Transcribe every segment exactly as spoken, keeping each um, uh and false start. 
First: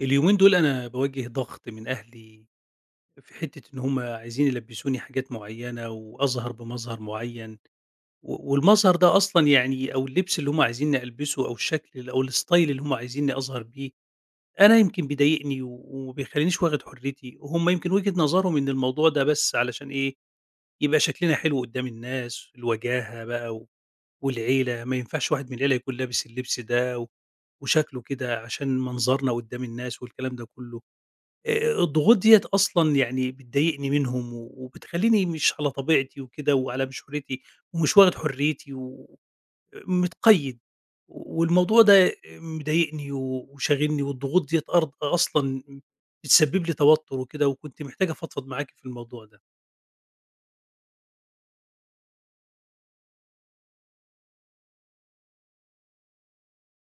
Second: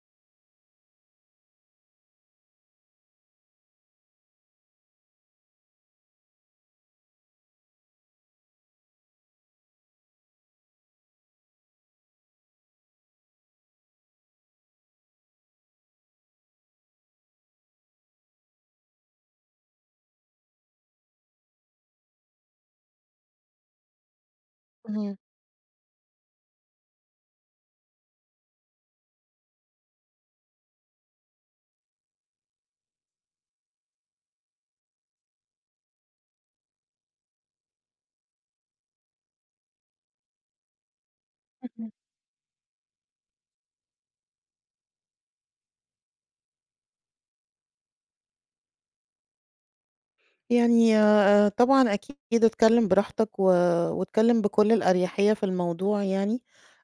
اليومين دول أنا باواجه ضغط من أهلي في حتّة إن هم عايزين يلبّسوني حاجات معيّنة وأظهر بمظهر معيّن، و والمظهر ده أصلًا يعني أو اللبس اللي هم عايزينّي ألبسه أو الشكل أو الstyle اللي هم عايزينّي أظهر بيه، أنا يمكن بيضايقني و وما بيخلّينيش واخد حرّيتي، هم يمكن وجهة نظرهم إن الموضوع ده بس علشان إيه، يبقى شكلنا حلو قدّام الناس، الوجاهة بقى و والعيلة، ما اهم. ينفعش واحد من العيلة يكون لابس اللبس ده و وشكله كده عشان منظرنا قدّام الناس والكلام ده كُلّه. آآ الضغوط ديّة أصلًا يعني بتضايقني منهم و وبتخلّيني مش على طبيعتي وكده وعلى مشورتي ومش واخد حريتي و متقيّد، والموضوع اهم. ده مضايقني و وشاغلني والضغوط ديّة أرض أصلًا بتسبب لي توتر وكده، وكنت محتاج أفضفض معاكِ في الموضوع ده. يعني آه، طبعًا أكيد اتكلّم براحتك و واتكلّم بكل الأريحية في الموضوع يعني.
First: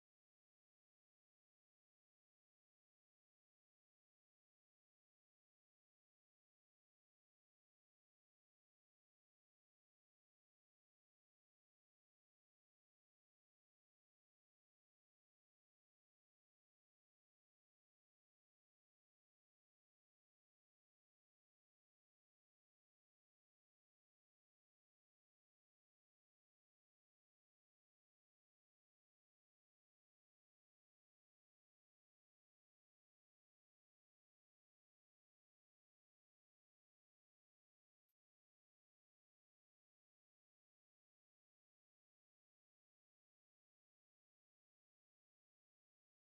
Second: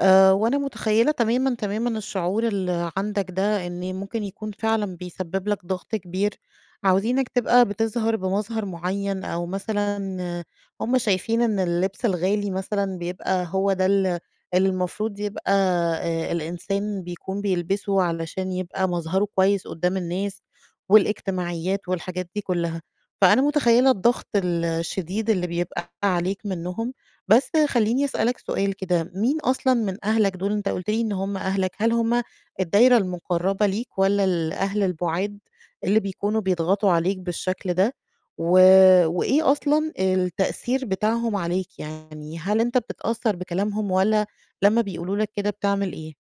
آآ وأنا متخيّلة تمامًا، تمامًا الشعور اللي عندك ده إن ممكن يكون فعلًا بيسبب لك ضغط كبير، عاوزينك تبقى بتظهر بمظهر معيّن أو مثلًا آه، هُم شايفين إن اللبس الغالي مثلًا بيبقى هو ده ال اللي المفروض يبقى آآ الإنسان بيكون بيلبسه علشان يبقى مظهره كويس قدّام الناس، والإجتماعيات والحاجات دي كلّها. فأنا متخيّلة الضغط ال الشديد اللي بيبقى عليك منّهم. بس خلّيني أسألك سؤال كده، مين أصلًا من أهلك دول؟ أنت قُلت لي إن هم أهلك، هل هم الدايرة المقرّبة ليك والّا الأهل البُعاد اللي بيكونوا بيضغطوا عليك بالشكل ده؟ و وإيه أصلًا التأثير بتاعهم عليك، يعني هل أنت بتتأثّر بكلامهم والّا لمّا بيقولوا لك كده بتعمل إيه؟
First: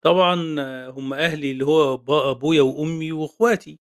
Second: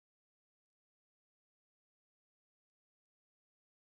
طبعًا آه، هم أهلي اللي هو با أبويا وأمي وأخواتي.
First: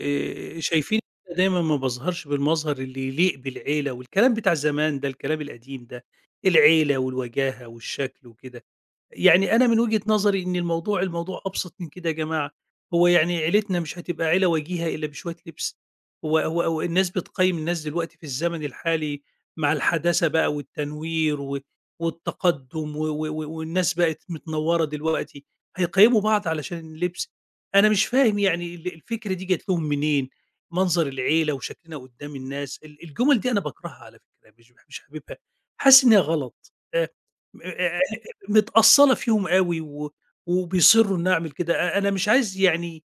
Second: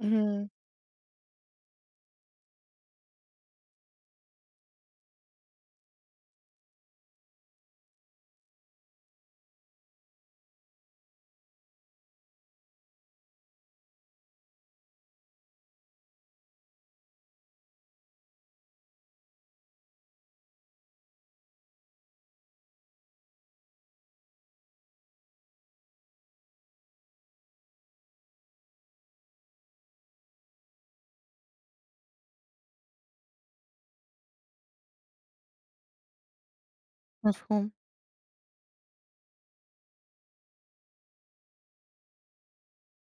اهم، شايفين إن أنا دايمًا ما باظهرش بالمظهر اللي يليق بالعيلة والكلام بتاع زمان ده، الكلام القديم ده، العيلة والوجاهة والشكل وكده. يعني أنا من وجهة نظري إن الموضوع الموضوع أبسط من كده يا جماعة، هو يعني عيلتنا مش هتبقى عيلة وجيهة إلا بشوية لبس؟ هو هو هو الناس بتقيّم الناس دلوقتي في الزمن الحالي مع الحداثة بقى والتنوير و والتقدُّم و و و والناس بقت متنوّرة دلوقتي، هيقيّموا بعض علشان اللبس؟ أنا مش فاهم يعني ال الفكرة دي جات لهم منين؟ منظر العيلة وشكلنا قدّام الناس، ال الجُمل دي أنا باكرهها على فكرة، مش مش حاببها، حاسس إن هي غلط. آآ مفهوم، متأصّلة فيهم أوي و وبيصرّوا إنّي أعمل كده، أ أنا مش عايز يعني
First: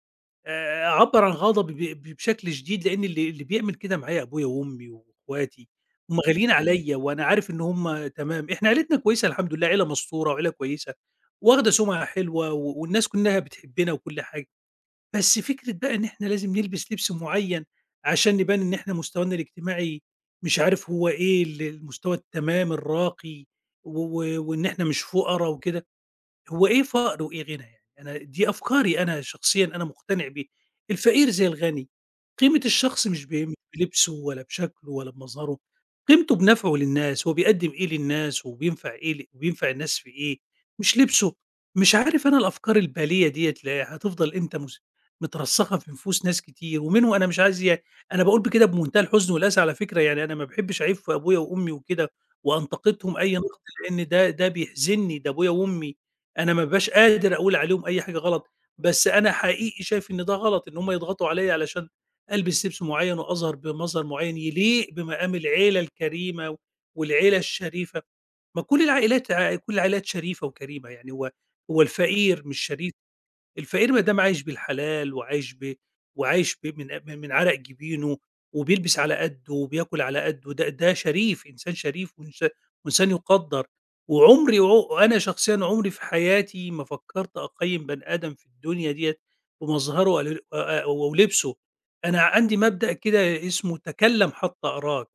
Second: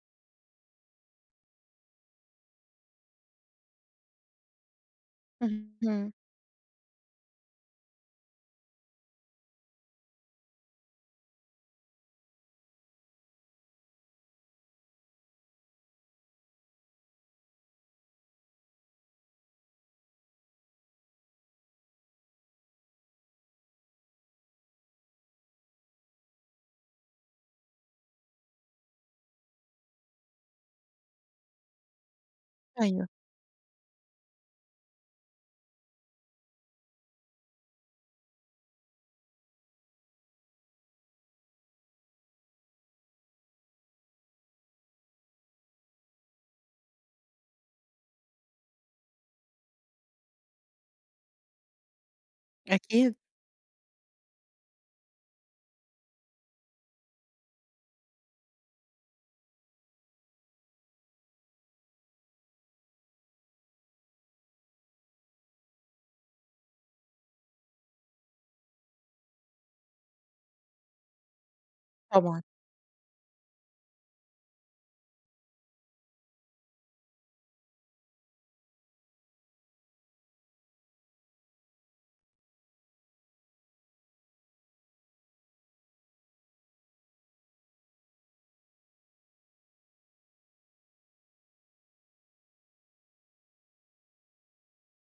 آآ أعبّر عن غضبي ب ب بشكل شديد، لإن اللي اللي بيعمل كده معايا أبويا وأمي وأخواتي، اهم، هُم غاليين عليّا وأنا عارف إن هُم تمام، إحنا عيلتنا كويسة الحمد لله، عيلة مستورة وعيلة كويسة، واخدة سُمعة حلوة و والناس كلّها بتحبّنا وكل حاجة، بس فكرة بقى إن إحنا لازم نلبس لبس معيّن عشان نبان إن إحنا مستوانا الاجتماعي مش عارف هو إيه، ال المستوى التمام الراقي و و وإن إحنا مش فُقرا وكده. هو إيه فقر وإيه غنى يعني؟ أنا دي أفكاري أنا شخصيًا أنا مقتنع بيها، الفقير زي الغني، قيمة الشخص أيوه، مش ب مش بلبسه ولا بشكله ولا بمظهره، قيمته بنفعه للناس، هو بيقدّم إيه للناس وبينفع إيه ل وبينفع الناس في إيه، مش لبسه، مش عارف أنا الأفكار البالية ديّة لا هتفضل إمتى مس مترسخة في نفوس ناس كتير، ومنهم أنا مش عايز يعني أنا باقول بكده بمنتهى الحزن والأسى على فكرة يعني أنا ما باحبش أعيب في أبويا وأمي وكده أكيد، وأنتقدهم أي نقد لإن ده ده بيحزنّي، ده أبويا وأمي. أنا ما بابقاش قادر أقول عليهم أي حاجة غلط، بس أنا حقيقي شايف إن ده غلط إن هم يضغطوا عليَّ علشان ألبس لبس معيّن وأظهر بمظهر معيّن يليق بمقام العيلة الكريمة والعيلة الشريفة، ما كل العائلات ع كل العائلات شريفة وكريمة، يعني هو هو طبعًا. الفقير مش شريف؟ الفقير ما دام عايش بالحلال وعايش ب وعايش ب من من عرق جبينه وبيلبس على قده وبياكل على قده ده ده شريف انسان شريف وإنس- وانسان يقدر وعمري وع- وانا شخصيا عمري في حياتي ما فكرت اقيم بني ادم في الدنيا ديت بمظهره ولا- آه، ولبسه. انا عندي مبدا كده اسمه تكلم حتى اراك.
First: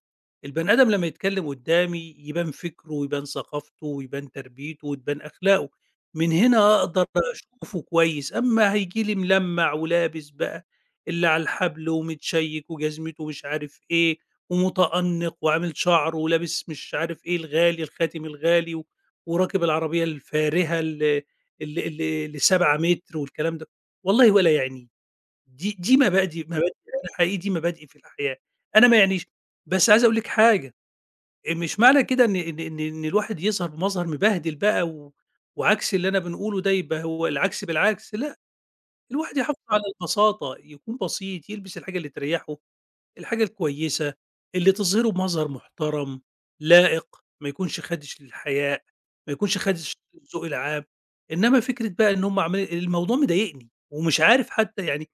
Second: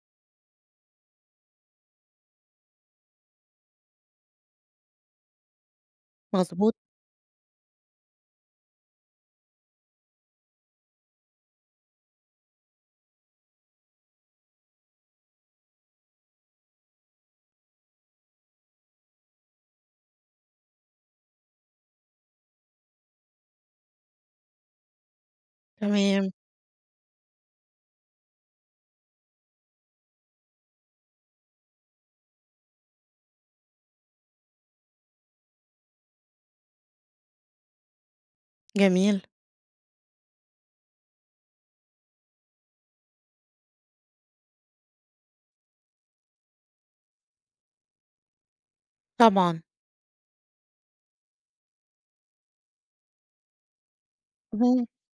البني ادم لما يتكلم قدامي يبان فكره ويبان ثقافته ويبان تربيته وتبان اخلاقه، من مضبوط. هنا أقدر أشوفه كويس، أمّا هييجي لي ملمّع ولابس بقى اللي على الحبل ومتشيّك وجزمته مش عارف إيه، ومتأنّق وعامل شعره ولابس مش عارف إيه الغالي، الخاتم الغالي و وراكب العربية الفارهة ال ال ال اللي 7 متر والكلام ده، والله ولا يعنيني، دي دي تمام، مبادئ مبادئ أنا حقيقي دي مبادئي في الحياة، أنا ما يعنيش. بس عايز أقول لِك حاجة، آآ مش معنى كده إن إن إن إن الواحد يظهر بمظهر مبهدل بقى و وعكس اللي أنا بنقوله ده يبقى هو العكس بالعكس، لأ، جميل. الواحد يحافظ على البساطة، يكون بسيط، يلبس الحاجة اللي تريّحه، الحاجة الكويسة، اللي تظهره بمظهر محترم، لائق، ما يكونش خادش للحياء، ما يكونش طبعًا. خادش للذوق العام، إنما فكرة بقى إن هم عمالين الموضوع مضايقني ومش عارف اهم، حتى يعني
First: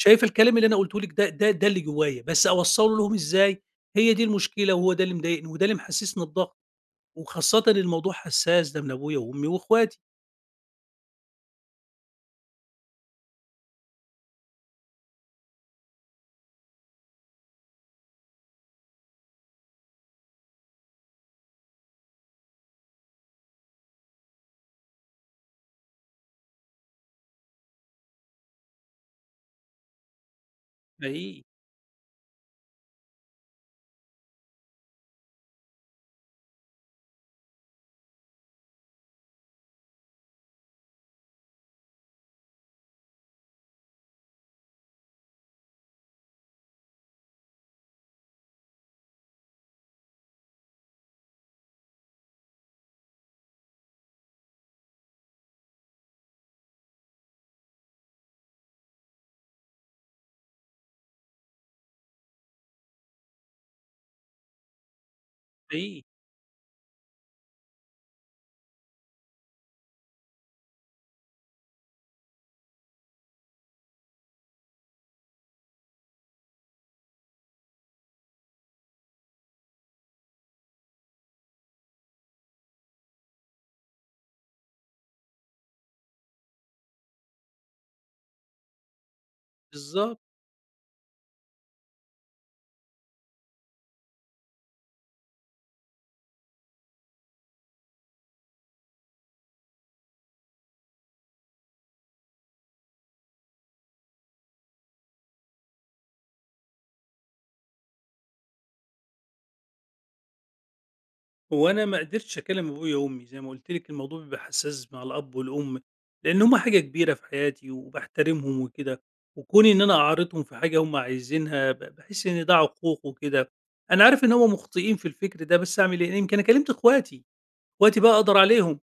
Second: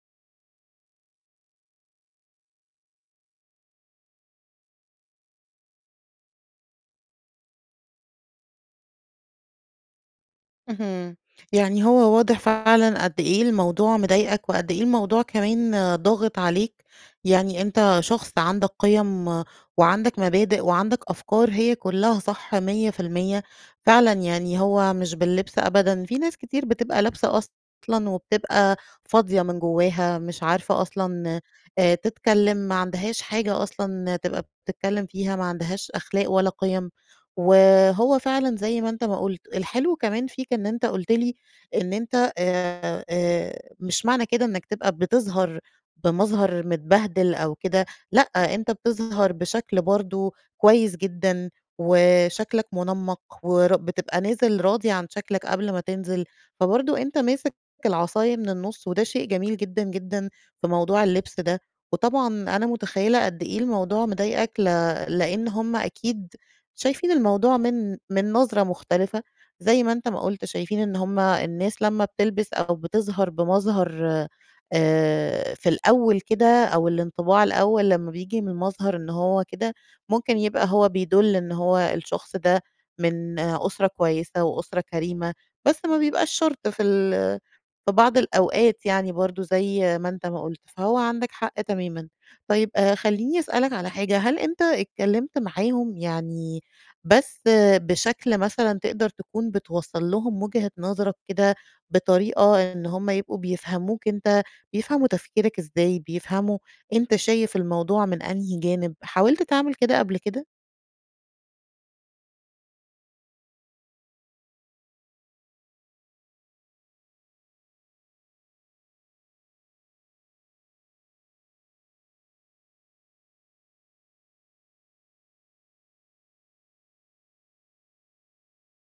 شايفة الكلام اللي أنا قُلته لِك ده ده ده اللي جوايا، بس أوصّله لهم إزاي؟ هي دي المشكلة وهو ده اللي مضايقني وده اللي محسسني بضغط. وخاصةً الموضوع حساس ده من أبويا وأمي وأخواتي. اهم. يعني هو واضح فعلًا قد إيه الموضوع مضايقك وقد إيه الموضوع كمان آه، ضاغط عليك، يعني أنت شخص عندك قِيَم آه، وعندك مبادئ وعندك أفكار هي كلّها صح مية في المية، فعلًا يعني هو مش باللبس أبدًا، في ناس كتير بتبقى لابسة أصلًا وبتبقى فاضية من جواها، مش عارفة أصلًا حقيقي. آآ تتكلّم، ما عندهاش حاجة أصلًا تبقى بتتكلّم فيها، ما عندهاش أخلاق ولا قِيَم و آآ هو فعلًا زي ما أنت ما قُلت، الحلو كمان فيك إن أنت قُلت لي إن أنت آآ آآ مش معنى كده إنك تبقى بتظهر بمظهر متبهدل أو كده، لأ، أنت بتظهر بشكل برضه كويس جدًا، وشكلك منمّق ور بتبقى نازل راضي عن شكلك قبل ما تنزل، فبرضه أنت ماسك العصاية من النُص وده شيء جميل جدًا، جدًا في موضوع اللبس ده، وطبعًا أنا متخيّلة قد إيه الموضوع مضايقك ل لإن هُم حقيقي. أكيد شايفين الموضوع من من نظرة مختلفة، زي ما أنت ما قُلت شايفين إن هُم الناس لمّا بتلبس أو بتظهر بمظهر آآ في الأول كده أو الانطباع الأول لمّا بييجي من مظهر إن هو كده، ممكن يبقى هو بيدُل إن هو الشخص ده من آه، أسرة كويسة وأسرة كريمة، بس ما بيبقاش شرط في ال في بعض الأوقات يعني برضه زي ما بالضبط. أنت ما قُلت، فهو عندك حق تمامًا. طيب آآ خلّيني أسألك على حاجة، هل أنت اتكلمت معاهم؟ يعني بس بشكل مثلًا تقدر تكون بتوصّل لهم وجهة نظرك كده بطريقة إن هم يبقوا بيفهموك أنت، بيفهموا تفكيرك إزاي، بيفهموا أنت شايف الموضوع من أنهي جانب، حاولت تعمل كده قبل كده؟ وأنا ما قدرتش أكلّم أبويا وأمي، زي ما قُلت لِك الموضوع بيبقى حساس مع الأب والأم، لإن هُم حاجة كبيرة في حياتي وباحترمهم وكده، وكوني إن أنا أعارضهم في حاجة هُم عايزينها ب باحس إن ده عقوق وكده، أنا عارف إن هُم مخطئين في الفكر ده بس أعمل إيه، يمكن أنا كلّمت أخواتي، أخواتي بقى أقدر عليهم.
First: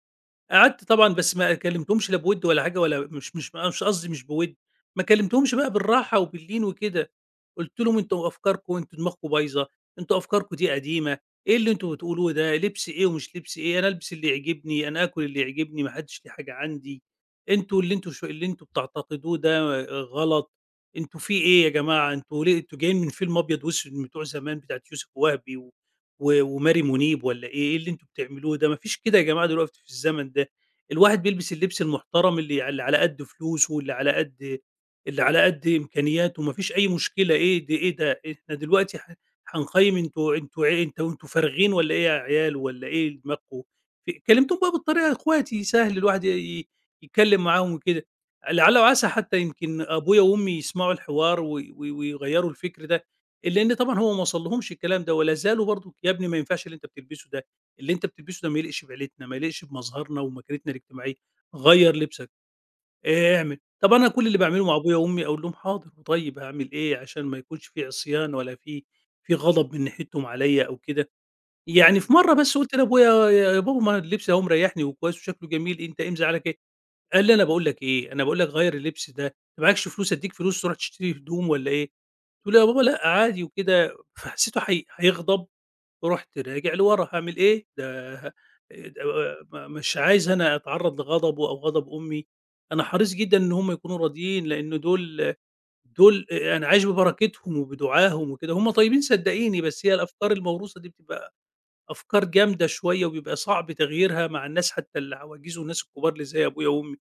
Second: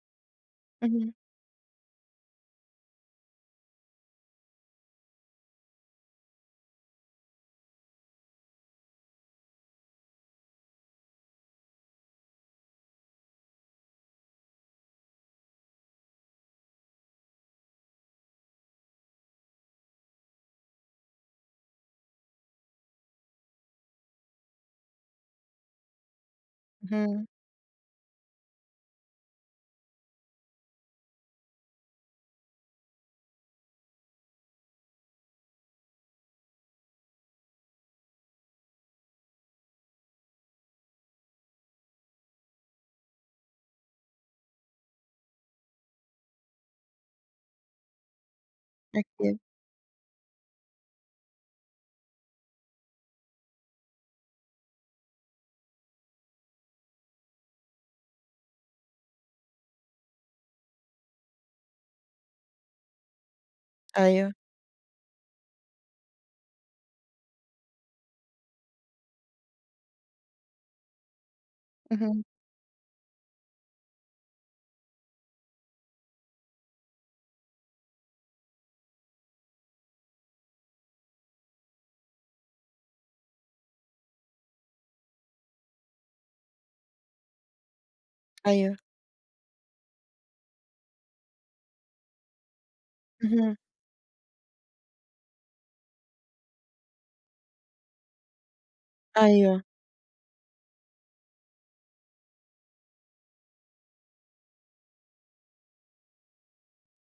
قعدت طبعًا اهم، بس ما كلمتهمش لا بوِد ولا حاجة ولا مش مش مش قصدي مش بوِد، ما كلمتهمش بقى بالراحة وباللين وكده، قُلت لهم: "أنتم أفكاركم أنتم دماغكم بايظة، أنتم أفكاركم دي قديمة، إيه اللي أنتم بتقولوه ده، لبس إيه ومش لبس إيه، أنا ألبس اللي يعجبني، أنا آكل اللي يعجبني، ما حدش ليه حاجة عندي، أنتم اللي أنتم ش اللي أنتم بتعتقدوه ده غلط، أنتم في إيه يا جماعة، أنتم ليه أنتم جايين من فيلم أبيض وأسود من بتوع زمان بتاعة يوسف وهبي و وماري منيب اهم، والّا إيه، إيه اللي أنتم بتعملوه ده؟ ما فيش كده يا جماعة دلوقتي في الزمن ده، الواحد بيلبس اللبس المحترم اللي اللي على قد فلوسه، اللي على قد اللي على قد إمكانياته، ما فيش أي مشكلة إيه د إيه ده؟ إحنا دلوقتي ح هنقيّم؟ أنتم أنتم ع أنتم أنتم فارغين والّا إيه يا عيال والّا إيه دماغكم؟" ف كلمتهم بقى بالطريقة يا إخواتي سهل الواحد ي يتكلم معاهم وكده، لعل وعسى حتى أكيد، يمكن أبويا وأمي يسمعوا الحوار و و ويغيّروا الفكر ده. لإن طبعًا هو ما وصلّهمش الكلام ده، ولا زالوا برضه "يا ابني ما ينفعش اللي أنت بتلبسه ده، اللي أنت بتلبسه ده ما يليقش بعيلتنا، ما يليقش بمظهرنا ومكانتنا الاجتماعية، غيّر لبسك، ايه اعمل." طب أنا كل أيوه، اللي باعمله مع أبويا وأمي أقول لهم: "حاضر، وطيب هاعمل إيه؟" عشان ما يكونش في عصيان ولا في في غضب من ناحيتهم عليّا أو كده. يعني في اهم، مرّة بس قُلت لأبويا: "يا يا بابا، ما اللبس أهو مريّحني وكويس وشكله جميل، أنت إيه مزعّلك إيه؟" قال لي: "أنا باقول لك إيه، أنا باقول لك غيّر اللبس ده، أنت معاكش فلوس أدّيك فلوس تروح تشتري هدوم والّا إيه؟" قُلت له: "يا بابا لأ عادي وكده." فحسيته هي هيغضب، رُحت راجع لورا. هاعمل إيه؟ ده ه أيوه، د م مش عايز أنا أتعرّض لغضبه أو غضب أمي، أنا حريص جدًا إن اهم، هم يكونوا راضيين لإن دول دول أ أنا عايش ببركتهم وبدعاهم وكده، هم طيبين صدّقيني أيوه، بس هي الأفكار الموروثة دي بتبقى أفكار جامدة شوية وبيبقى صعب تغييرها مع الناس حتى العواجيز والناس الكبار اللي زي أبويا وأمي.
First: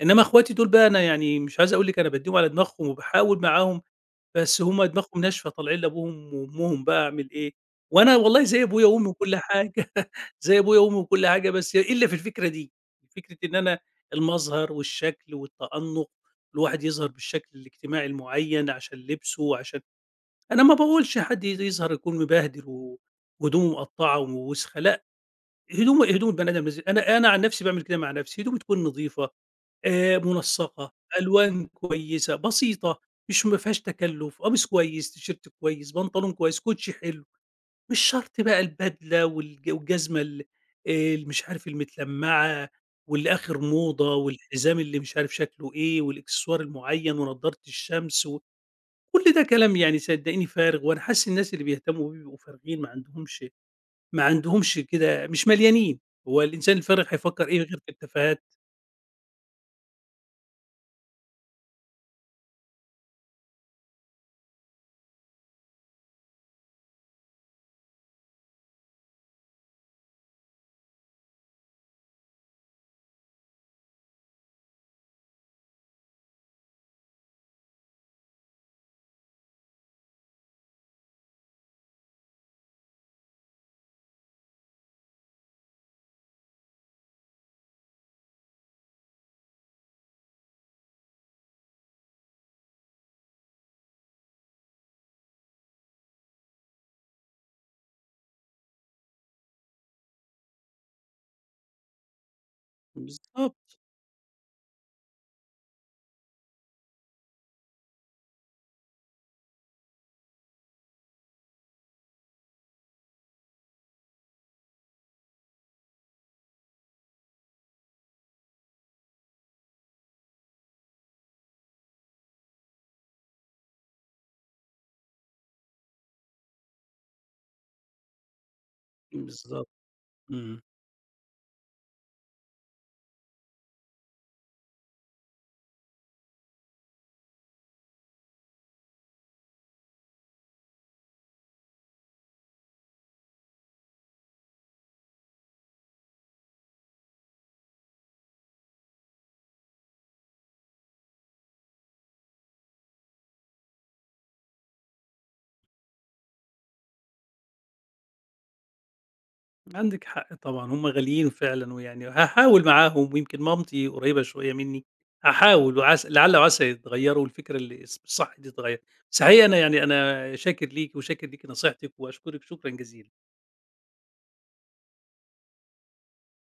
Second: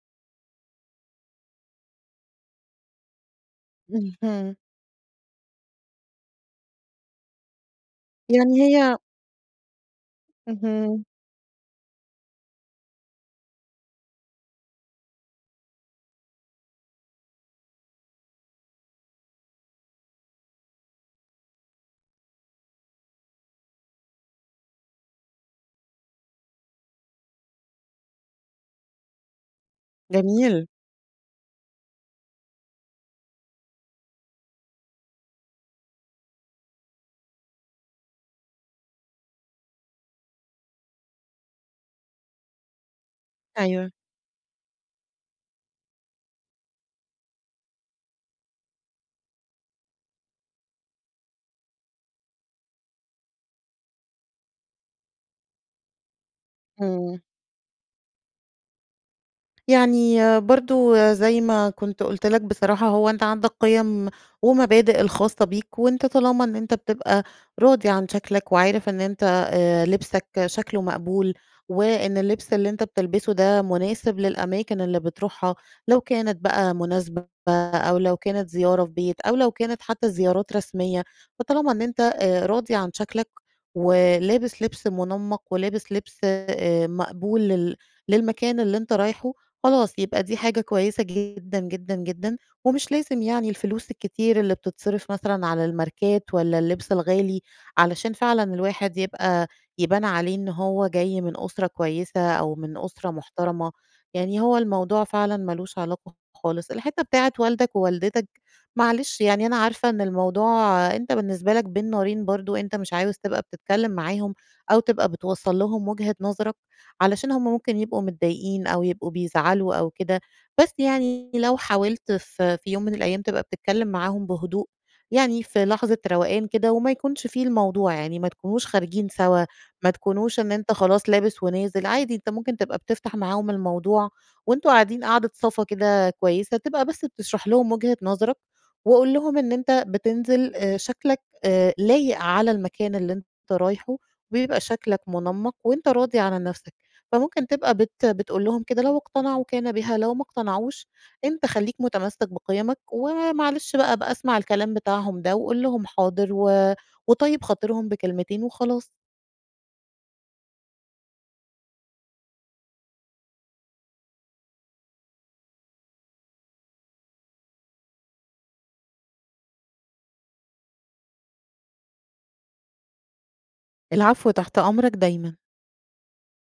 إنما أخواتي دول بقى أنا يعني مش عايز أقول لِك أنا بادّيهم على دماغهم وباحاول معاهم، اهم، بس هُم دماغهم ناشفة طالعين لأبوهم وأمهم بقى أعمل إيه، وأنا والله يعني زي أبويا هي وأمي وكل حاجة زي أبويا وأمي اهم، وكل حاجة، بس إلا في الفكرة دي، فكرة إن أنا المظهر والشكل والتأنُّق، الواحد يظهر بالشكل الاجتماعي المُعيّن عشان لبسه وعشان. أنا ما باقولش حد ي يظهر يكون مبهدل و وهدومه مقطّعة ووسخة، لأ، هدوم هدوم البني آدم لازم، أنا أنا عن نفسي باعمل كده مع نفسي، هدومي تكون نضيفة، آآ جميل، منسّقة، ألوان كويسة، بسيطة، مش ما فيهاش تكلُّف، قميص كويس، تيشيرت كويس، بنطلون كويس، كوتشي حلو، مش شرط بقى البدلة والج والجزمة ال ال مش عارف المتلمّعة، واللي آخر أيوه، موضة والحزام اللي مش عارف شكله إيه والإكسسوار المُعيّن ونضارة الشمس و كل ده كلام يعني صدّقيني فارغ، وأنا حاسس الناس اللي بيهتمّوا بيه بيبقوا فارغين، ما عندهمش ما عندهمش كده مش مليانين، هو الإنسان الفارغ إمم. هيفكّر إيه غير في التفاهات. يعني آآ برضه زي ما كنت قُلت لك بصراحة هو أنت عندك قِيَم ومبادئ الخاصة بيك، وأنت طالما إن أنت بتبقى راضي عن شكلك وعارف إن أنت آآ لبسك شكله مقبول، وإن اللبس اللي أنت بتلبسه ده مناسب للأماكن اللي بتروحها، لو كانت بقى مناسبة أو لو كانت زيارة في بيت أو لو كانت حتى زيارات رسمية، فطالما إن أنت آآ راضي عن شكلك ولابس لبس منمَّق ولابس لبس آآ مقبول لل للمكان اللي أنت رايحه، خلاص يبقى دي حاجة كويسة جدًا، جدًا، جدًا، ومش لازم يعني الفلوس الكتير اللي بتتصرف مثلًا على الماركات والّا اللبس الغالي، علشان فعلًا الواحد يبقى يبان عليه إن هو جاي من أسرة كويسة أو من أسرة محترمة، بالضبط. يعني هو الموضوع فعلًا ما لوش علاقة خالص. الحتّة بتاعة والدك ووالدتك معلش، يعني أنا عارفة إن الموضوع أنت بالنسبة لك بين نارين برضه، أنت مش عاوز تبقى بتتكلم معاهم أو تبقى بتوصّل لهم وجهة نظرك علشان هم ممكن يبقوا متضايقين أو يبقوا بيزعلوا أو كده، بس يعني لو حاولت في في يوم من الأيام تبقى بتتكلم معاهم بهدوء، يعني في لحظة روقان كده وما يكونش فيه الموضوع، يعني ما تكونوش خارجين سوا، بالضبط. ما تكونوش إن إمم. أنت خلاص لابس ونازل، عادي أنت ممكن تبقى بتفتح معاهم الموضوع وأنتم قاعدين قعدة صفا كده كويسة، تبقى بس بتشرح لهم وجهة نظرك، وقُل لهم إن أنت بتنزل آآ شكلك آآ لايق على المكان اللي أنت رايحه، وبيبقى شكلك منمق وأنت راضي عن نفسك. فممكن تبقى بت بتقول لهم كده. لو اقتنعوا كان بها، لو ما اقتنعوش أنت خلّيك متمسّك بقيمك، ومعلش بقى بقى اسمع الكلام بتاعهم ده وقُل لهم حاضر و وطيّب خاطرهم بكلمتين وخلاص. عندِك حق طبعًا، هم غاليين فعلًا، ويعني هاحاول معاهم ويمكن مامتي قريبة شوية منّي، هاحاول وعسى لعل وعسى يتغيّروا والفكرة اللي الص الصح دي تتغيّر. صحيح، أنا يعني أنا شاكر ليكِ وشاكر ليكِ نصيحتِك وأشكرِك شكرًا جزيلًا. العفو، تحت أمرك دايمًا.